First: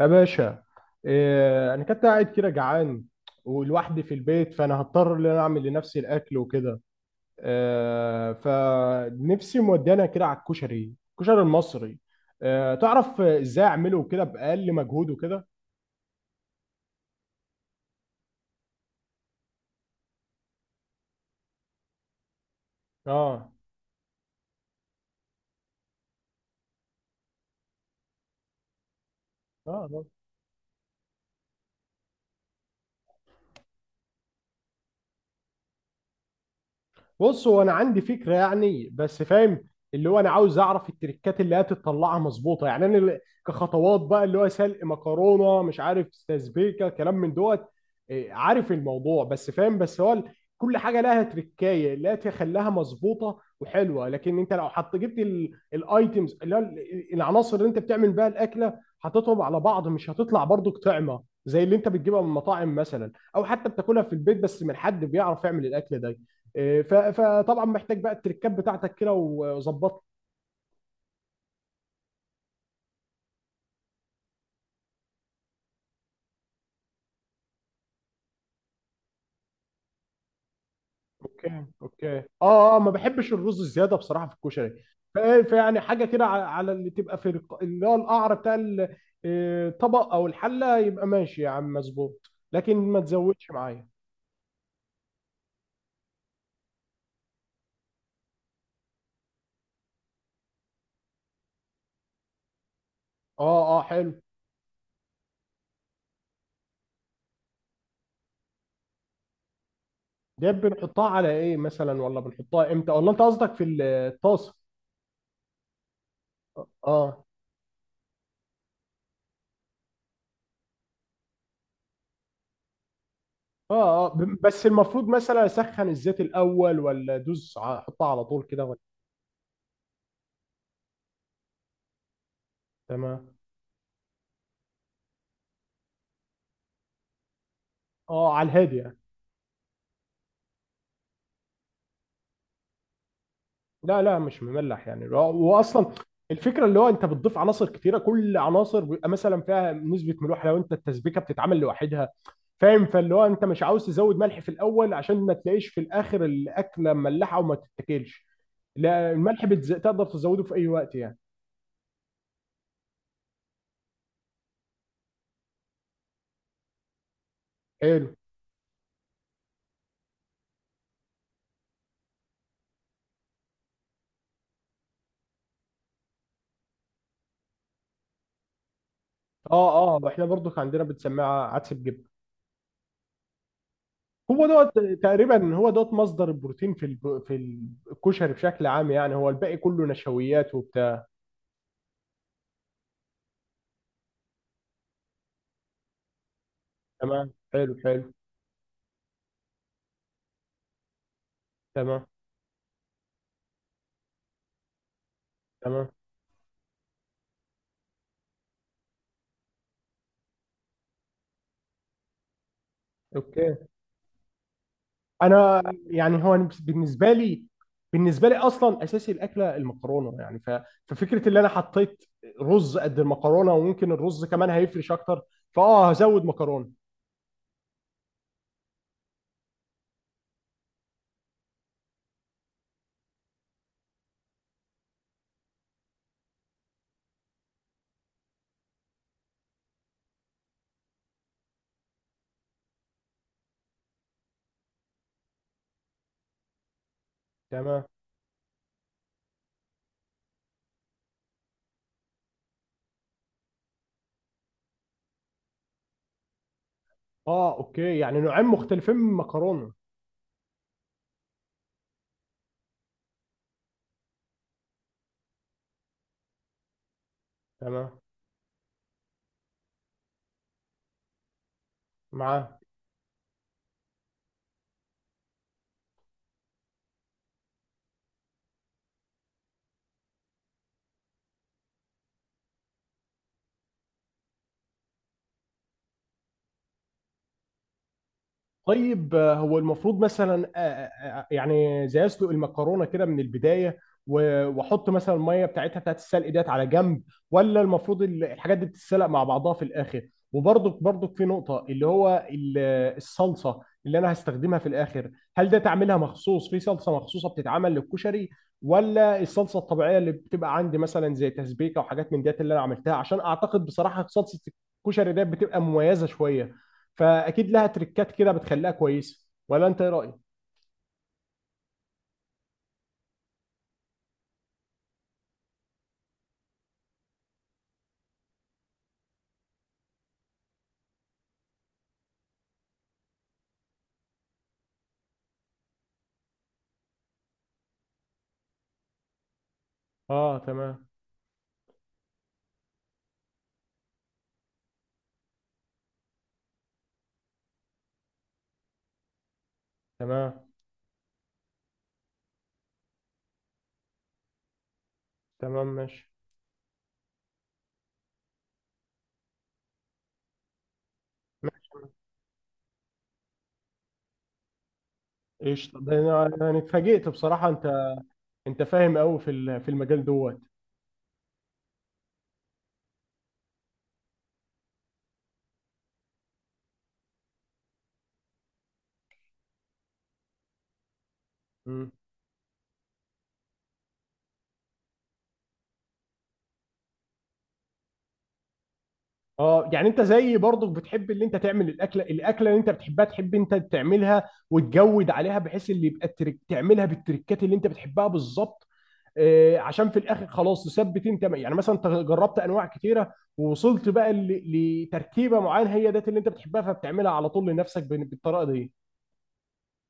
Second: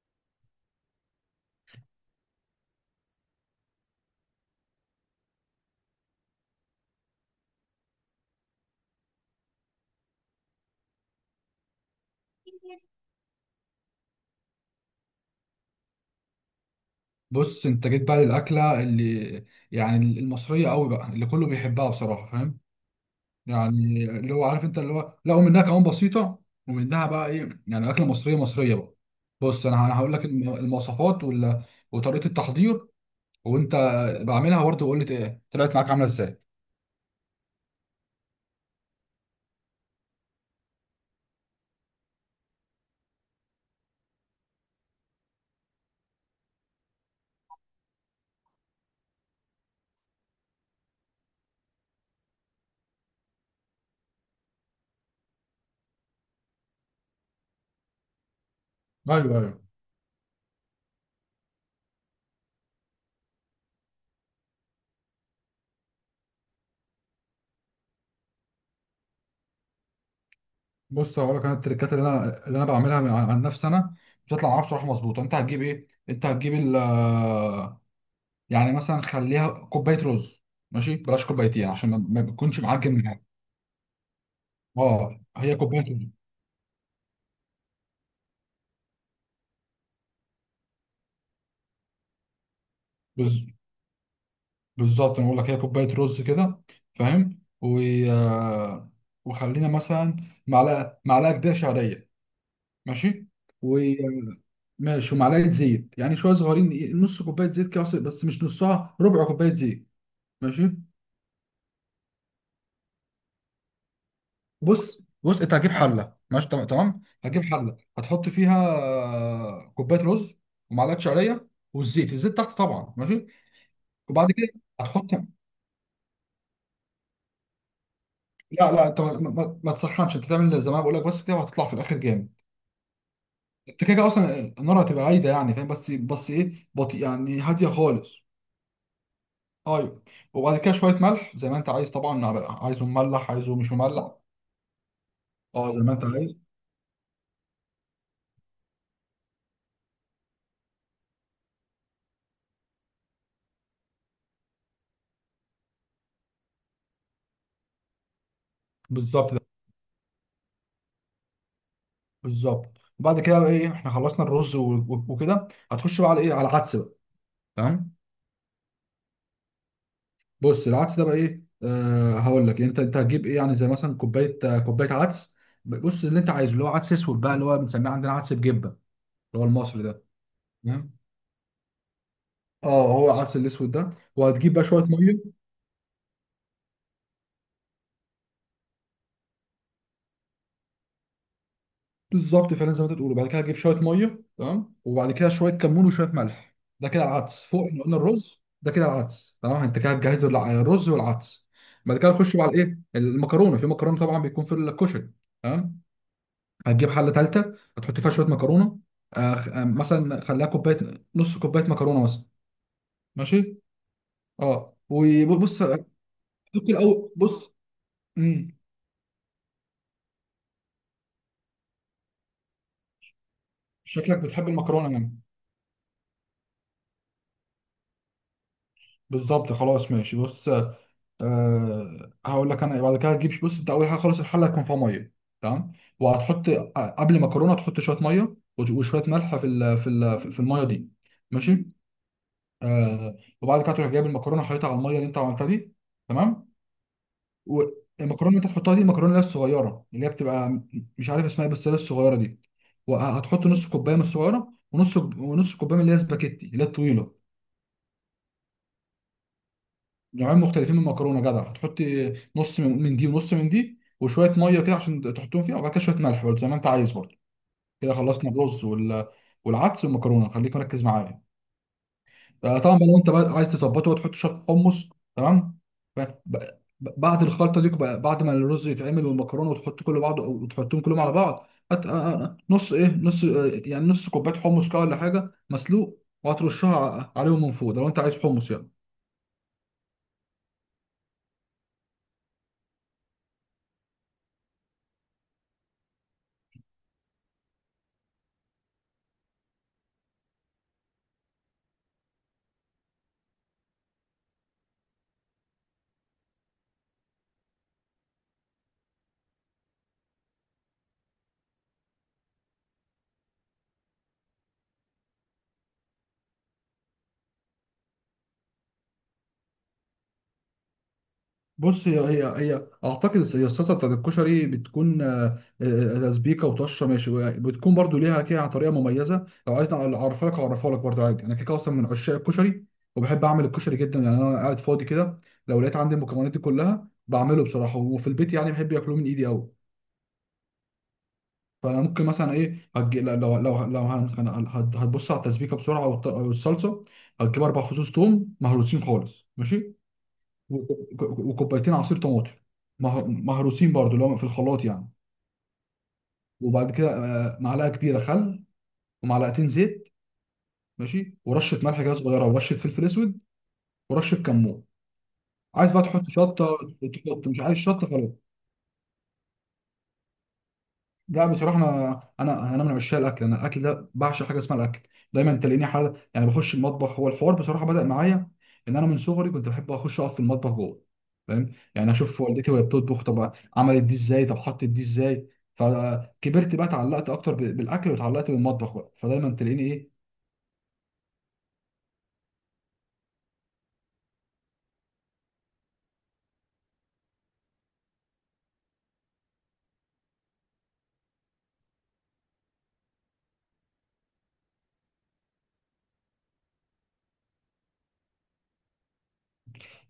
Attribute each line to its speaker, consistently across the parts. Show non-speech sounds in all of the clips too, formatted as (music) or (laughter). Speaker 1: يا باشا، انا كنت قاعد كده جعان ولوحدي في البيت، فانا هضطر ان انا اعمل لنفسي الاكل وكده. فنفسي مودانا كده على الكشري، الكشري المصري. تعرف ازاي اعمله كده باقل مجهود وكده؟
Speaker 2: بص، انت جيت بقى للاكله اللي يعني المصريه قوي بقى، اللي كله بيحبها بصراحه، فاهم؟
Speaker 1: اه
Speaker 2: يعني اللي هو عارف انت، اللي هو لا، ومنها كمان بسيطه، ومنها بقى ايه، يعني اكله مصريه مصريه بقى. بص، انا
Speaker 1: اه
Speaker 2: هقول لك المواصفات ولا وطريقه التحضير، وانت بعملها برضه وقول لي ايه طلعت معاك عامله ازاي.
Speaker 1: بص، هو انا عندي فكره يعني، بس فاهم. اللي هو انا عاوز اعرف التريكات اللي هتطلعها مظبوطه يعني. كخطوات بقى، اللي هو سلق مكرونه، مش عارف، تسبيكه، كلام من دوت. إيه، عارف الموضوع بس فاهم، بس كل حاجه لها تريكايه اللي تخليها مظبوطه وحلوه، لكن انت لو حط جبت الايتمز العناصر اللي انت بتعمل بيها الاكله،
Speaker 2: ايوه،
Speaker 1: حطيتهم
Speaker 2: ايوه.
Speaker 1: على بعض مش هتطلع برضو طعمه زي اللي انت بتجيبها من المطاعم مثلا، او حتى بتاكلها في البيت بس من حد بيعرف يعمل الاكل ده. آه، فطبعا محتاج بقى التركات بتاعتك كده وظبطها.
Speaker 2: بص، هقول لك انا التريكات اللي انا بعملها عن نفسي، انا بتطلع معايا بصراحه مظبوطه. انت هتجيب يعني مثلا خليها كوبايه رز، ماشي؟ بلاش
Speaker 1: اوكي
Speaker 2: كوبايتين عشان ما
Speaker 1: اوكي
Speaker 2: ما بتكونش
Speaker 1: ما
Speaker 2: معجن من حاجه.
Speaker 1: بحبش الرز الزياده بصراحه في الكشري. ف-
Speaker 2: اه، هي
Speaker 1: فيعني
Speaker 2: كوبايه
Speaker 1: حاجه
Speaker 2: رز.
Speaker 1: كده على اللي تبقى اللي هو القعر آه، الطبق او الحله، يبقى ماشي يا عم، مظبوط، لكن ما
Speaker 2: بز-
Speaker 1: تزودش معايا.
Speaker 2: بالظبط، انا بقول لك هي كوبايه رز كده، فاهم. و... آه، وخلينا مثلا معلقه كبيره شعريه، ماشي و
Speaker 1: اه حلو.
Speaker 2: ماشي ومعلقه زيت، يعني شويه صغيرين، نص كوبايه زيت كده، بس مش نصها، ربع كوبايه زيت.
Speaker 1: ده
Speaker 2: ماشي،
Speaker 1: بنحطها على ايه مثلا، ولا بنحطها امتى، ولا انت قصدك في الطاسه؟
Speaker 2: بص انت هتجيب حله، ماشي؟ تمام،
Speaker 1: اه
Speaker 2: هتجيب حله هتحط فيها آه، كوبايه رز ومعلقه شعريه، والزيت، الزيت تحت طبعا، ماشي؟
Speaker 1: اه
Speaker 2: وبعد كده
Speaker 1: بس المفروض
Speaker 2: هتحط،
Speaker 1: مثلا اسخن الزيت الاول، ولا ادوس احطها على طول كده،
Speaker 2: لا
Speaker 1: ولا؟
Speaker 2: لا، انت ما تسخنش. انت تعمل زي ما انا بقول لك بس كده، وهتطلع في الاخر جامد.
Speaker 1: تمام.
Speaker 2: انت كده كده اصلا النار هتبقى عايده، يعني فاهم؟ بس ايه، بطيء يعني، هاديه خالص.
Speaker 1: اه، على الهادي يعني.
Speaker 2: ايوه. وبعد كده شويه ملح زي ما انت عايز طبعا، عايزه مملح، عايزه مش
Speaker 1: لا
Speaker 2: مملح.
Speaker 1: لا، مش مملح يعني،
Speaker 2: اه، زي
Speaker 1: واصلا
Speaker 2: ما انت عايز.
Speaker 1: الفكره اللي هو انت بتضيف عناصر كتيره، كل عناصر بيبقى مثلا فيها نسبه ملوحه لو انت التسبيكه بتتعمل لوحدها، فاهم؟ فاللي هو انت مش عاوز تزود ملح في الاول عشان ما تلاقيش في الاخر الاكله مملحه وما تتاكلش. لا
Speaker 2: بالظبط،
Speaker 1: الملح بتز... تقدر تزوده في اي وقت يعني.
Speaker 2: بالظبط. وبعد كده بقى ايه، احنا خلصنا الرز وكده هتخش بقى على ايه، على العدس بقى. تمام.
Speaker 1: حلو.
Speaker 2: بص، العدس ده بقى ايه، آه هقول لك. انت هتجيب ايه، يعني زي مثلا كوبايه عدس. بص، اللي انت عايزه اللي هو عدس اسود بقى، اللي هو بنسميه عندنا عدس بجبه، اللي هو المصري ده.
Speaker 1: اه احنا برضو كان عندنا
Speaker 2: تمام،
Speaker 1: بنسميها عدس بجبن.
Speaker 2: اه، هو العدس الاسود ده،
Speaker 1: هو
Speaker 2: وهتجيب بقى
Speaker 1: دوت
Speaker 2: شويه ميه.
Speaker 1: تقريبا، هو دوت مصدر البروتين في في الكشري بشكل عام يعني. هو الباقي كله نشويات وبتاع.
Speaker 2: بالظبط، فعلا زي ما انت بتقول. وبعد كده هتجيب شويه ميه، تمام، وبعد كده شويه كمون وشويه ملح. ده كده
Speaker 1: تمام،
Speaker 2: العدس فوق،
Speaker 1: حلو
Speaker 2: احنا قلنا
Speaker 1: حلو.
Speaker 2: الرز، ده كده العدس، تمام. انت كده هتجهز الرز والعدس. بعد
Speaker 1: تمام.
Speaker 2: كده نخش على الايه، المكرونه، في مكرونه طبعا بيكون في الكشري، تمام.
Speaker 1: تمام.
Speaker 2: هتجيب حله ثالثه هتحط فيها شويه مكرونه، مثلا خليها كوبايه، نص كوبايه مكرونه مثلا. ماشي،
Speaker 1: اوكي.
Speaker 2: اه
Speaker 1: انا
Speaker 2: وبص حط
Speaker 1: يعني هو بالنسبه
Speaker 2: الاول،
Speaker 1: لي،
Speaker 2: بص،
Speaker 1: بالنسبه لي
Speaker 2: امم
Speaker 1: اصلا اساسي الاكله المكرونه يعني. ففكره اللي انا حطيت رز قد المكرونه، وممكن
Speaker 2: شكلك
Speaker 1: الرز
Speaker 2: بتحب
Speaker 1: كمان هيفرش
Speaker 2: المكرونه يعني.
Speaker 1: اكتر. فاه، هزود مكرونه.
Speaker 2: بالظبط، خلاص ماشي. بص، هقول لك انا، بعد كده هتجيب، بص انت اول حاجه خالص الحله هيكون فيها ميه، تمام. وهتحط آه، قبل مكرونه تحط شويه ميه وشويه ملح في الميه دي، ماشي. أه، وبعد كده تروح جايب المكرونه، حاططها على الميه اللي انت عملتها دي، تمام.
Speaker 1: تمام.
Speaker 2: والمكرونه اللي انت هتحطها دي، المكرونه اللي هي الصغيره، اللي هي بتبقى مش عارف اسمها بس اللي هي الصغيره دي. وهتحط نص كوبايه من الصغيره، ونص كوبايه من اللي هي سباكيتي، اللي هي الطويله.
Speaker 1: اه اوكي، يعني نوعين مختلفين من المكرونه.
Speaker 2: نوعين مختلفين من المكرونه، جدع. هتحطي نص من دي ونص من دي، وشويه ميه كده عشان تحطهم فيها، وبعد كده شويه ملح برضه زي ما انت عايز برضه. كده
Speaker 1: تمام.
Speaker 2: خلصنا الرز والعدس والمكرونه، خليك مركز معايا. آه،
Speaker 1: معاك.
Speaker 2: طبعا بقى لو انت بقى عايز تظبطه وتحط شويه حمص، تمام. ب- ب- بعد الخلطه دي بعد ما الرز يتعمل والمكرونه وتحط كله بعض وتحطهم كلهم على بعض، هت... آه، آه، آه، نص ايه نص آه، يعني نص كوبايه حمص كده ولا حاجه، مسلوق، وهترشها عليهم من فوق، ده لو انت عايز حمص يعني.
Speaker 1: طيب آه، هو المفروض مثلا يعني زي اسلق المكرونه كده من البدايه، واحط مثلا الميه بتاعتها، بتاعت السلق ديت على جنب؟ ولا المفروض الحاجات دي بتتسلق مع بعضها في الاخر؟ وبرضك، برضك في نقطه اللي هو الصلصه اللي انا هستخدمها في الاخر. هل ده تعملها مخصوص في صلصه مخصوصه بتتعمل للكشري، ولا الصلصه الطبيعيه اللي بتبقى عندي مثلا زي تسبيكه وحاجات من ديت اللي انا عملتها؟ عشان اعتقد بصراحه صلصه الكشري ديت بتبقى مميزه شويه، فاكيد لها تريكات كده بتخليها كويسه، ولا انت ايه رايك؟
Speaker 2: بص، هي هي هي اعتقد هي الصلصه بتاعت الكشري بتكون، تسبيكه وطشه، ماشي. بتكون برضو ليها كده طريقه مميزه، لو عايزني اعرفها لك اعرفها لك برضو عادي. انا كده كده اصلا من عشاق الكشري، وبحب اعمل الكشري جدا. يعني انا قاعد فاضي كده، لو لقيت عندي المكونات دي كلها بعمله بصراحه، وفي البيت يعني بحب ياكلوه من ايدي قوي.
Speaker 1: اه تمام.
Speaker 2: فانا ممكن مثلا لو هتبص على التسبيكه بسرعه والصلصه. هتجيب اربع فصوص توم مهروسين خالص، ماشي،
Speaker 1: تمام.
Speaker 2: وكوبايتين عصير طماطم مهروسين برضو، اللي هو في الخلاط يعني.
Speaker 1: تمام. ماشي.
Speaker 2: وبعد كده آه، معلقه كبيره خل، ومعلقتين زيت، ماشي، ورشه
Speaker 1: ماشي.
Speaker 2: ملح كده صغيره، ورشه فلفل اسود، ورشه كمون. عايز
Speaker 1: ايش،
Speaker 2: بقى
Speaker 1: طب
Speaker 2: تحط
Speaker 1: انا،
Speaker 2: شطه،
Speaker 1: اتفاجئت
Speaker 2: تحط، مش
Speaker 1: بصراحه.
Speaker 2: عايز شطه
Speaker 1: انت،
Speaker 2: خلاص.
Speaker 1: انت فاهم قوي في المجال دوت.
Speaker 2: لا، بصراحة أنا من عشاق الأكل، أنا الأكل ده بعشق، حاجة اسمها الأكل. دايما تلاقيني حاجة، يعني بخش المطبخ، هو الحوار بصراحة بدأ معايا إن أنا من صغري كنت بحب أخش أقف في المطبخ جوه، فاهم؟
Speaker 1: مم.
Speaker 2: يعني أشوف والدتي وهي بتطبخ، طب عملت دي إزاي؟ طب حطت دي إزاي؟ فكبرت بقى، اتعلقت أكتر بالأكل، واتعلقت بالمطبخ بقى، فدايما تلاقيني
Speaker 1: اه، يعني
Speaker 2: إيه.
Speaker 1: انت زيي برضك، بتحب اللي انت تعمل الاكله، الاكله اللي انت بتحبها تحب انت تعملها وتجود عليها، بحيث اللي يبقى الترك تعملها بالتركات اللي انت بتحبها بالظبط. آه، عشان في الاخر خلاص تثبت انت يعني، مثلا انت جربت انواع كتيره ووصلت بقى لتركيبه معينه هي ديت اللي انت بتحبها، فبتعملها على طول لنفسك بالطريقه دي.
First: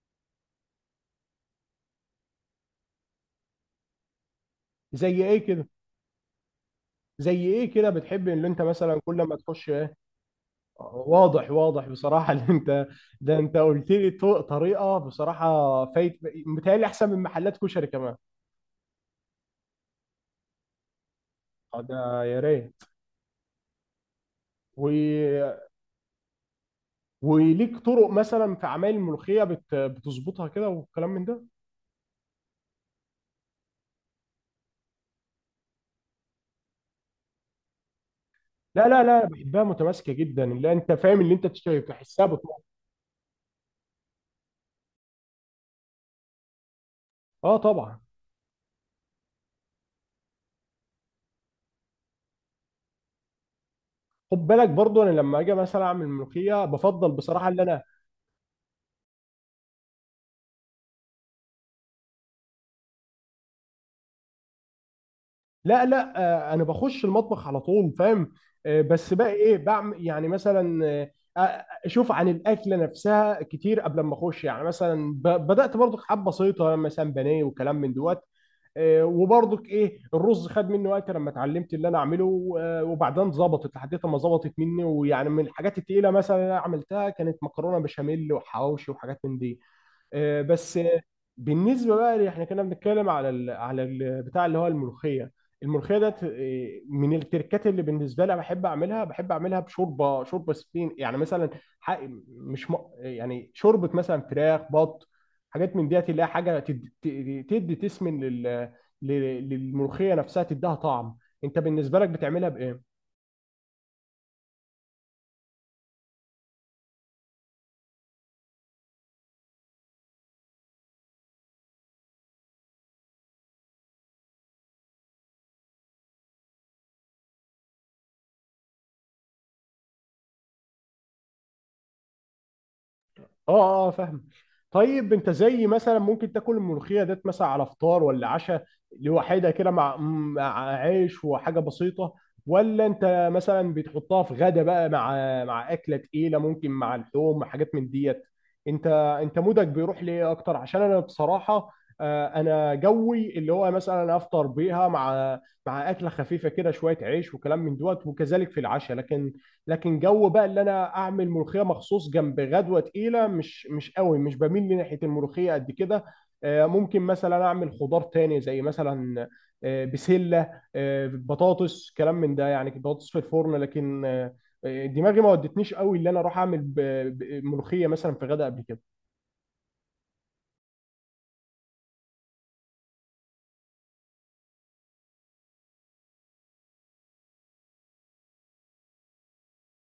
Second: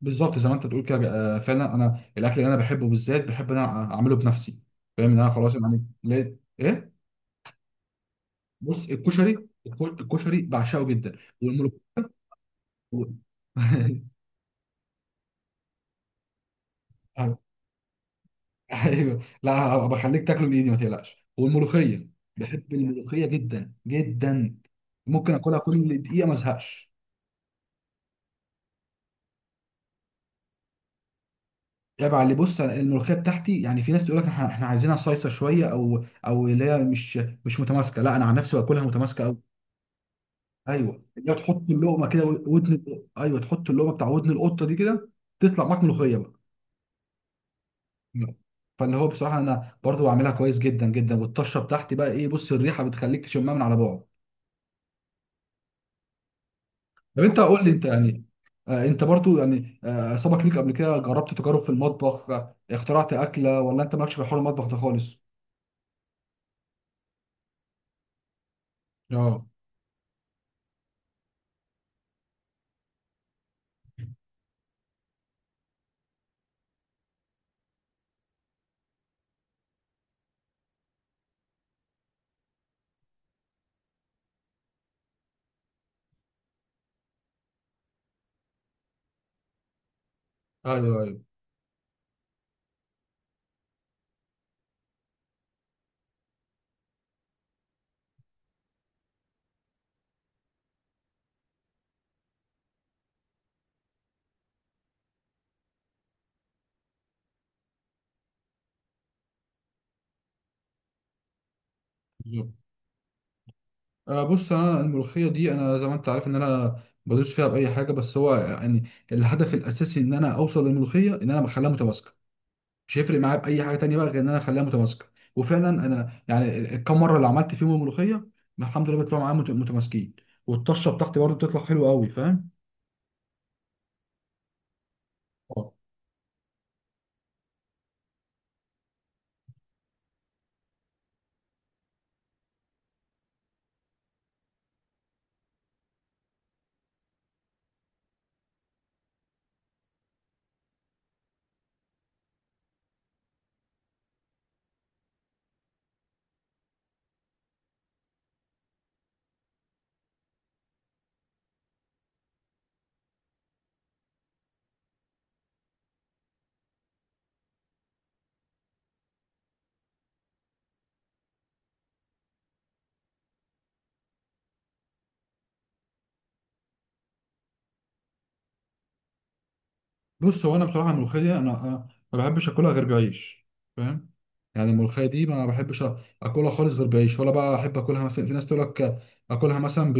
Speaker 2: بالظبط، زي ما أنت تقول كده. آه، فعلا أنا الأكل اللي أنا بحبه بالذات بحب إن أنا أعمله بنفسي، فاهم؟ إن
Speaker 1: زي
Speaker 2: أنا
Speaker 1: ايه
Speaker 2: خلاص
Speaker 1: كده؟
Speaker 2: يعني لقيت إيه؟
Speaker 1: زي ايه كده بتحب ان انت
Speaker 2: بص،
Speaker 1: مثلا كل ما
Speaker 2: الكشري،
Speaker 1: تخش ايه؟
Speaker 2: الكشري بعشقه جدا.
Speaker 1: واضح، واضح بصراحه اللي انت،
Speaker 2: و- (laughs)
Speaker 1: ده انت قلت لي طريقه بصراحه فايت. متهيألي احسن من محلات كشري كمان.
Speaker 2: ايوه، لا بخليك تاكله بايدي، ما تقلقش.
Speaker 1: آه،
Speaker 2: والملوخيه،
Speaker 1: ده يا
Speaker 2: بحب
Speaker 1: ريت.
Speaker 2: الملوخيه جدا جدا،
Speaker 1: و...
Speaker 2: ممكن اكلها كل دقيقه ما ازهقش.
Speaker 1: وليك طرق مثلا في اعمال الملوخيه بتظبطها كده والكلام من ده؟
Speaker 2: عيب على اللي، بص، أنا الملوخيه بتاعتي، يعني في ناس تقول لك احنا عايزينها صايصه شويه، او اللي هي مش متماسكه. لا، انا عن نفسي باكلها
Speaker 1: لا لا
Speaker 2: متماسكه
Speaker 1: لا،
Speaker 2: قوي.
Speaker 1: بحبها متماسكه جدا، اللي انت
Speaker 2: ايوه،
Speaker 1: فاهم
Speaker 2: اللي
Speaker 1: اللي
Speaker 2: هي
Speaker 1: انت
Speaker 2: تحط
Speaker 1: بتشتري
Speaker 2: اللقمه كده،
Speaker 1: بتحسها بطموح.
Speaker 2: ودن. ايوه، تحط اللقمه بتاع ودن القطه دي كده، تطلع معاك ملوخيه بقى.
Speaker 1: اه طبعا.
Speaker 2: فاللي هو بصراحه انا برضو بعملها كويس جدا جدا، والطشه بتاعتي بقى ايه، بص، الريحه بتخليك تشمها من على بعد.
Speaker 1: خد بالك برضو، انا لما اجي مثلا اعمل ملوخيه بفضل
Speaker 2: طب انت
Speaker 1: بصراحه ان
Speaker 2: قول لي،
Speaker 1: انا،
Speaker 2: انت يعني آه، انت برضو يعني آه، سبق ليك قبل كده جربت تجارب في المطبخ، آه، اخترعت اكله، ولا انت مالكش في حوار المطبخ ده خالص؟
Speaker 1: لا لا، آه انا بخش المطبخ على طول فاهم. آه بس بقى
Speaker 2: اه،
Speaker 1: ايه، بعمل يعني مثلا آه، آه، اشوف عن الاكله نفسها كتير قبل ما اخش يعني، مثلا بدات برضو حبه بسيطه مثلا بانيه وكلام من دوت. آه، وبرضك ايه، الرز خد مني وقت لما اتعلمت اللي انا اعمله. آه، وبعدين ظبطت لحد ما ظبطت مني. ويعني من الحاجات التقيله مثلا اللي انا عملتها كانت مكرونه بشاميل وحواوشي وحاجات من دي. آه، بس آه،
Speaker 2: ايوه ايوه،
Speaker 1: بالنسبه بقى اللي احنا كنا بنتكلم على ال بتاع اللي هو الملوخيه، الملوخيه ده من التركات اللي بالنسبه لي بحب اعملها. بحب اعملها بشوربه، شوربه سبين يعني مثلا، ح- مش م... يعني شوربه مثلا فراخ، بط، حاجات من ديت اللي هي حاجه تدي تسمن للملوخيه نفسها، تديها طعم. انت بالنسبه لك بتعملها
Speaker 2: بالظبط.
Speaker 1: بايه؟
Speaker 2: آه، بص انا الملوخيه دي، انا زي ما انت عارف ان انا بدوس فيها باي حاجه، بس هو يعني الهدف الاساسي ان انا اوصل للملوخيه ان انا بخليها متماسكه. مش هيفرق معايا باي حاجه تانيه بقى غير ان انا اخليها متماسكه. وفعلا انا يعني الكام مره اللي عملت فيهم الملوخيه، الحمد لله بيطلعوا معايا متماسكين، والطشه بتاعتي برضو بتطلع حلوه قوي، فاهم؟
Speaker 1: اه اه فاهم. طيب انت زي
Speaker 2: آه.
Speaker 1: مثلا ممكن تاكل الملوخيه ديت مثلا على فطار ولا عشاء، لوحدها كده مع، مع عيش وحاجه بسيطه؟ ولا انت مثلا بتحطها في غدا بقى مع، مع اكله تقيله، ممكن مع اللحوم، مع حاجات من ديت؟ انت، انت مودك بيروح ليه اكتر؟ عشان انا بصراحه آه، انا جوي اللي هو مثلا افطر بيها مع، مع اكله خفيفه كده، شويه عيش وكلام من دوت، وكذلك في العشاء. لكن، لكن جو بقى اللي انا اعمل ملوخيه مخصوص جنب غدوه تقيله، مش، مش قوي مش بميل لناحيه الملوخيه قد كده. آه، ممكن مثلا اعمل خضار تاني زي مثلا آه، بسله، آه، بطاطس، كلام من ده، يعني بطاطس في الفرن. لكن آه، آه، دماغي ما ودتنيش قوي اللي انا اروح اعمل ملوخيه مثلا في غدا قبل كده.
Speaker 2: بص، هو انا بصراحه الملوخيه دي انا ما بحبش اكلها غير بعيش، فاهم؟ يعني الملوخيه دي ما بحبش اكلها خالص غير بعيش. ولا بقى احب اكلها، مثلا في ناس تقول لك اكلها مثلا ب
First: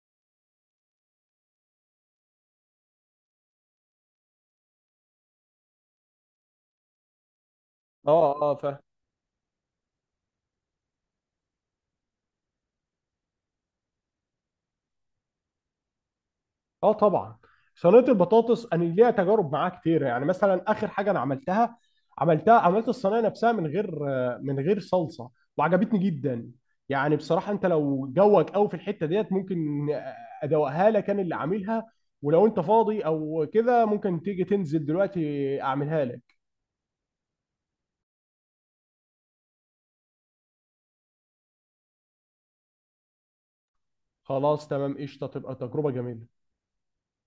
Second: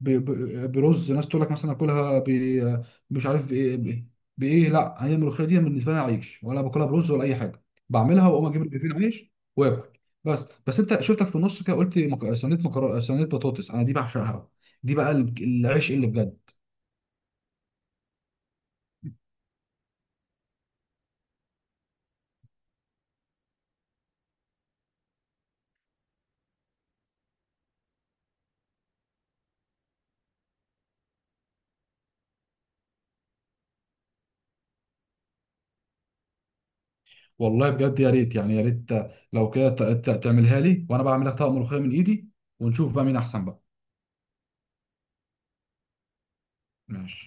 Speaker 2: ب- ب- برز، ناس تقول لك مثلا اكلها مش عارف بايه، بايه. لا، هي الملوخيه دي بالنسبه لي عيش، ولا باكلها برز ولا اي حاجه.
Speaker 1: اه
Speaker 2: بعملها واقوم اجيب
Speaker 1: اه
Speaker 2: رغيفين عيش واكل. بس انت شفتك في النص كده قلت صينيه مكرونه، صينيه بطاطس انا دي بعشقها. دي بقى العيش اللي بجد.
Speaker 1: اه طبعا. صينيه البطاطس انا ليها تجارب معاها كتير. يعني مثلا اخر حاجه انا عملتها، عملتها، عملت الصينيه نفسها من غير، من غير صلصه، وعجبتني جدا. يعني بصراحه انت لو جوك قوي في الحته ديت ممكن ادوقها لك انا اللي عاملها. ولو انت فاضي او كده، ممكن تيجي تنزل دلوقتي اعملها لك.
Speaker 2: والله بجد يا ريت، يعني يا ريت لو كده تعملها لي، وانا بعملها طبق ملوخيه من ايدي، ونشوف بقى مين احسن بقى.
Speaker 1: خلاص تمام، قشطه، تبقى تجربه جميله.
Speaker 2: ماشي.